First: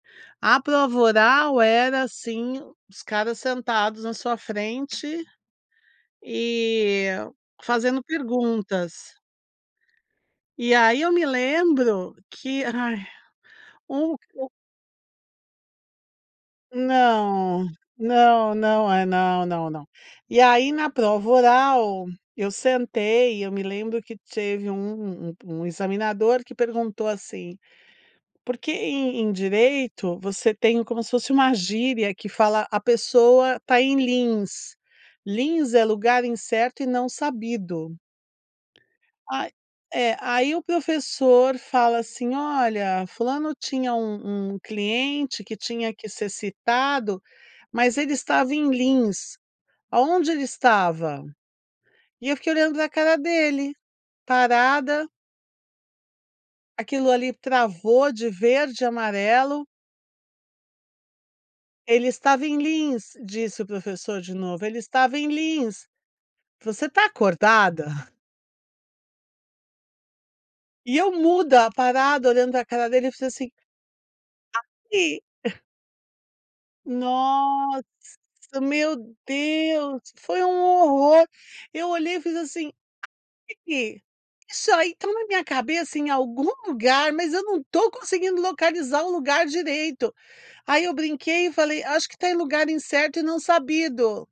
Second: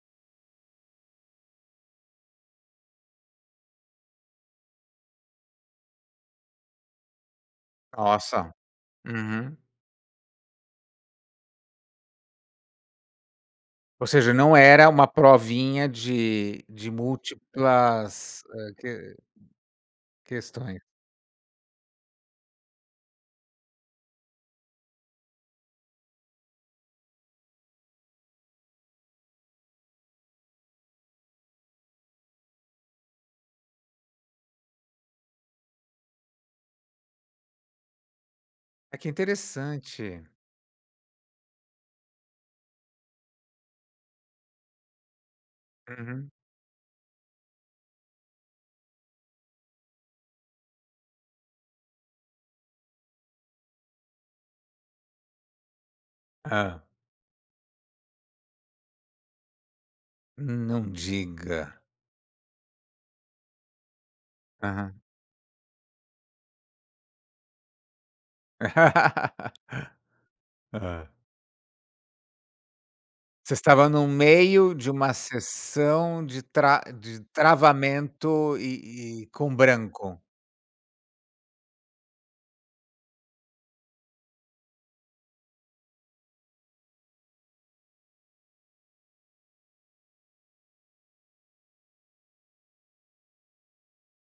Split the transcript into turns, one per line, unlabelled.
A prova oral era assim, os caras sentados na sua frente e fazendo
Nossa,
perguntas.
uhum.
E aí eu me lembro que ai
Ou
um
seja,
u
não era uma provinha de de
Não,
múltiplas
não,
hã,
não é
que
não, não, não, e aí
questões.
na prova oral eu sentei e eu me lembro que teve um um examinador que perguntou assim, porque em em direito você tem como se fosse uma gíria que fala: a pessoa está em lins, lins é lugar incerto e não sabido.
Ah, que
Ah é
interessante.
aí o professor fala assim: "Olha fulano tinha um um cliente que tinha que ser
Uhum.
citado, mas ele estava em lins, aonde ele estava?". E eu fiquei olhando pra cara dele, parada.
Hã.
Aquilo ali travou de verde e amarelo.
Não diga.
Ele estava em lins, disse o professor de novo, ele
Aham.
estava em lins. Você tá acordada? E
Hã.
eu muda, parada olhando pra cara dele, eu fiz assim
Você estava no meio de uma
Aqui!
sessão de tra de
Nossa,
travamento
meu
e e com
Deus
branco.
foi um horror, eu olhei e fiz assim, [unintelligible] isso aí tá na minha cabeça em algum lugar, mas eu não tô conseguindo localizar o lugar direito, aí eu brinquei e falei: "Acho que tá em lugar incerto e não sabido".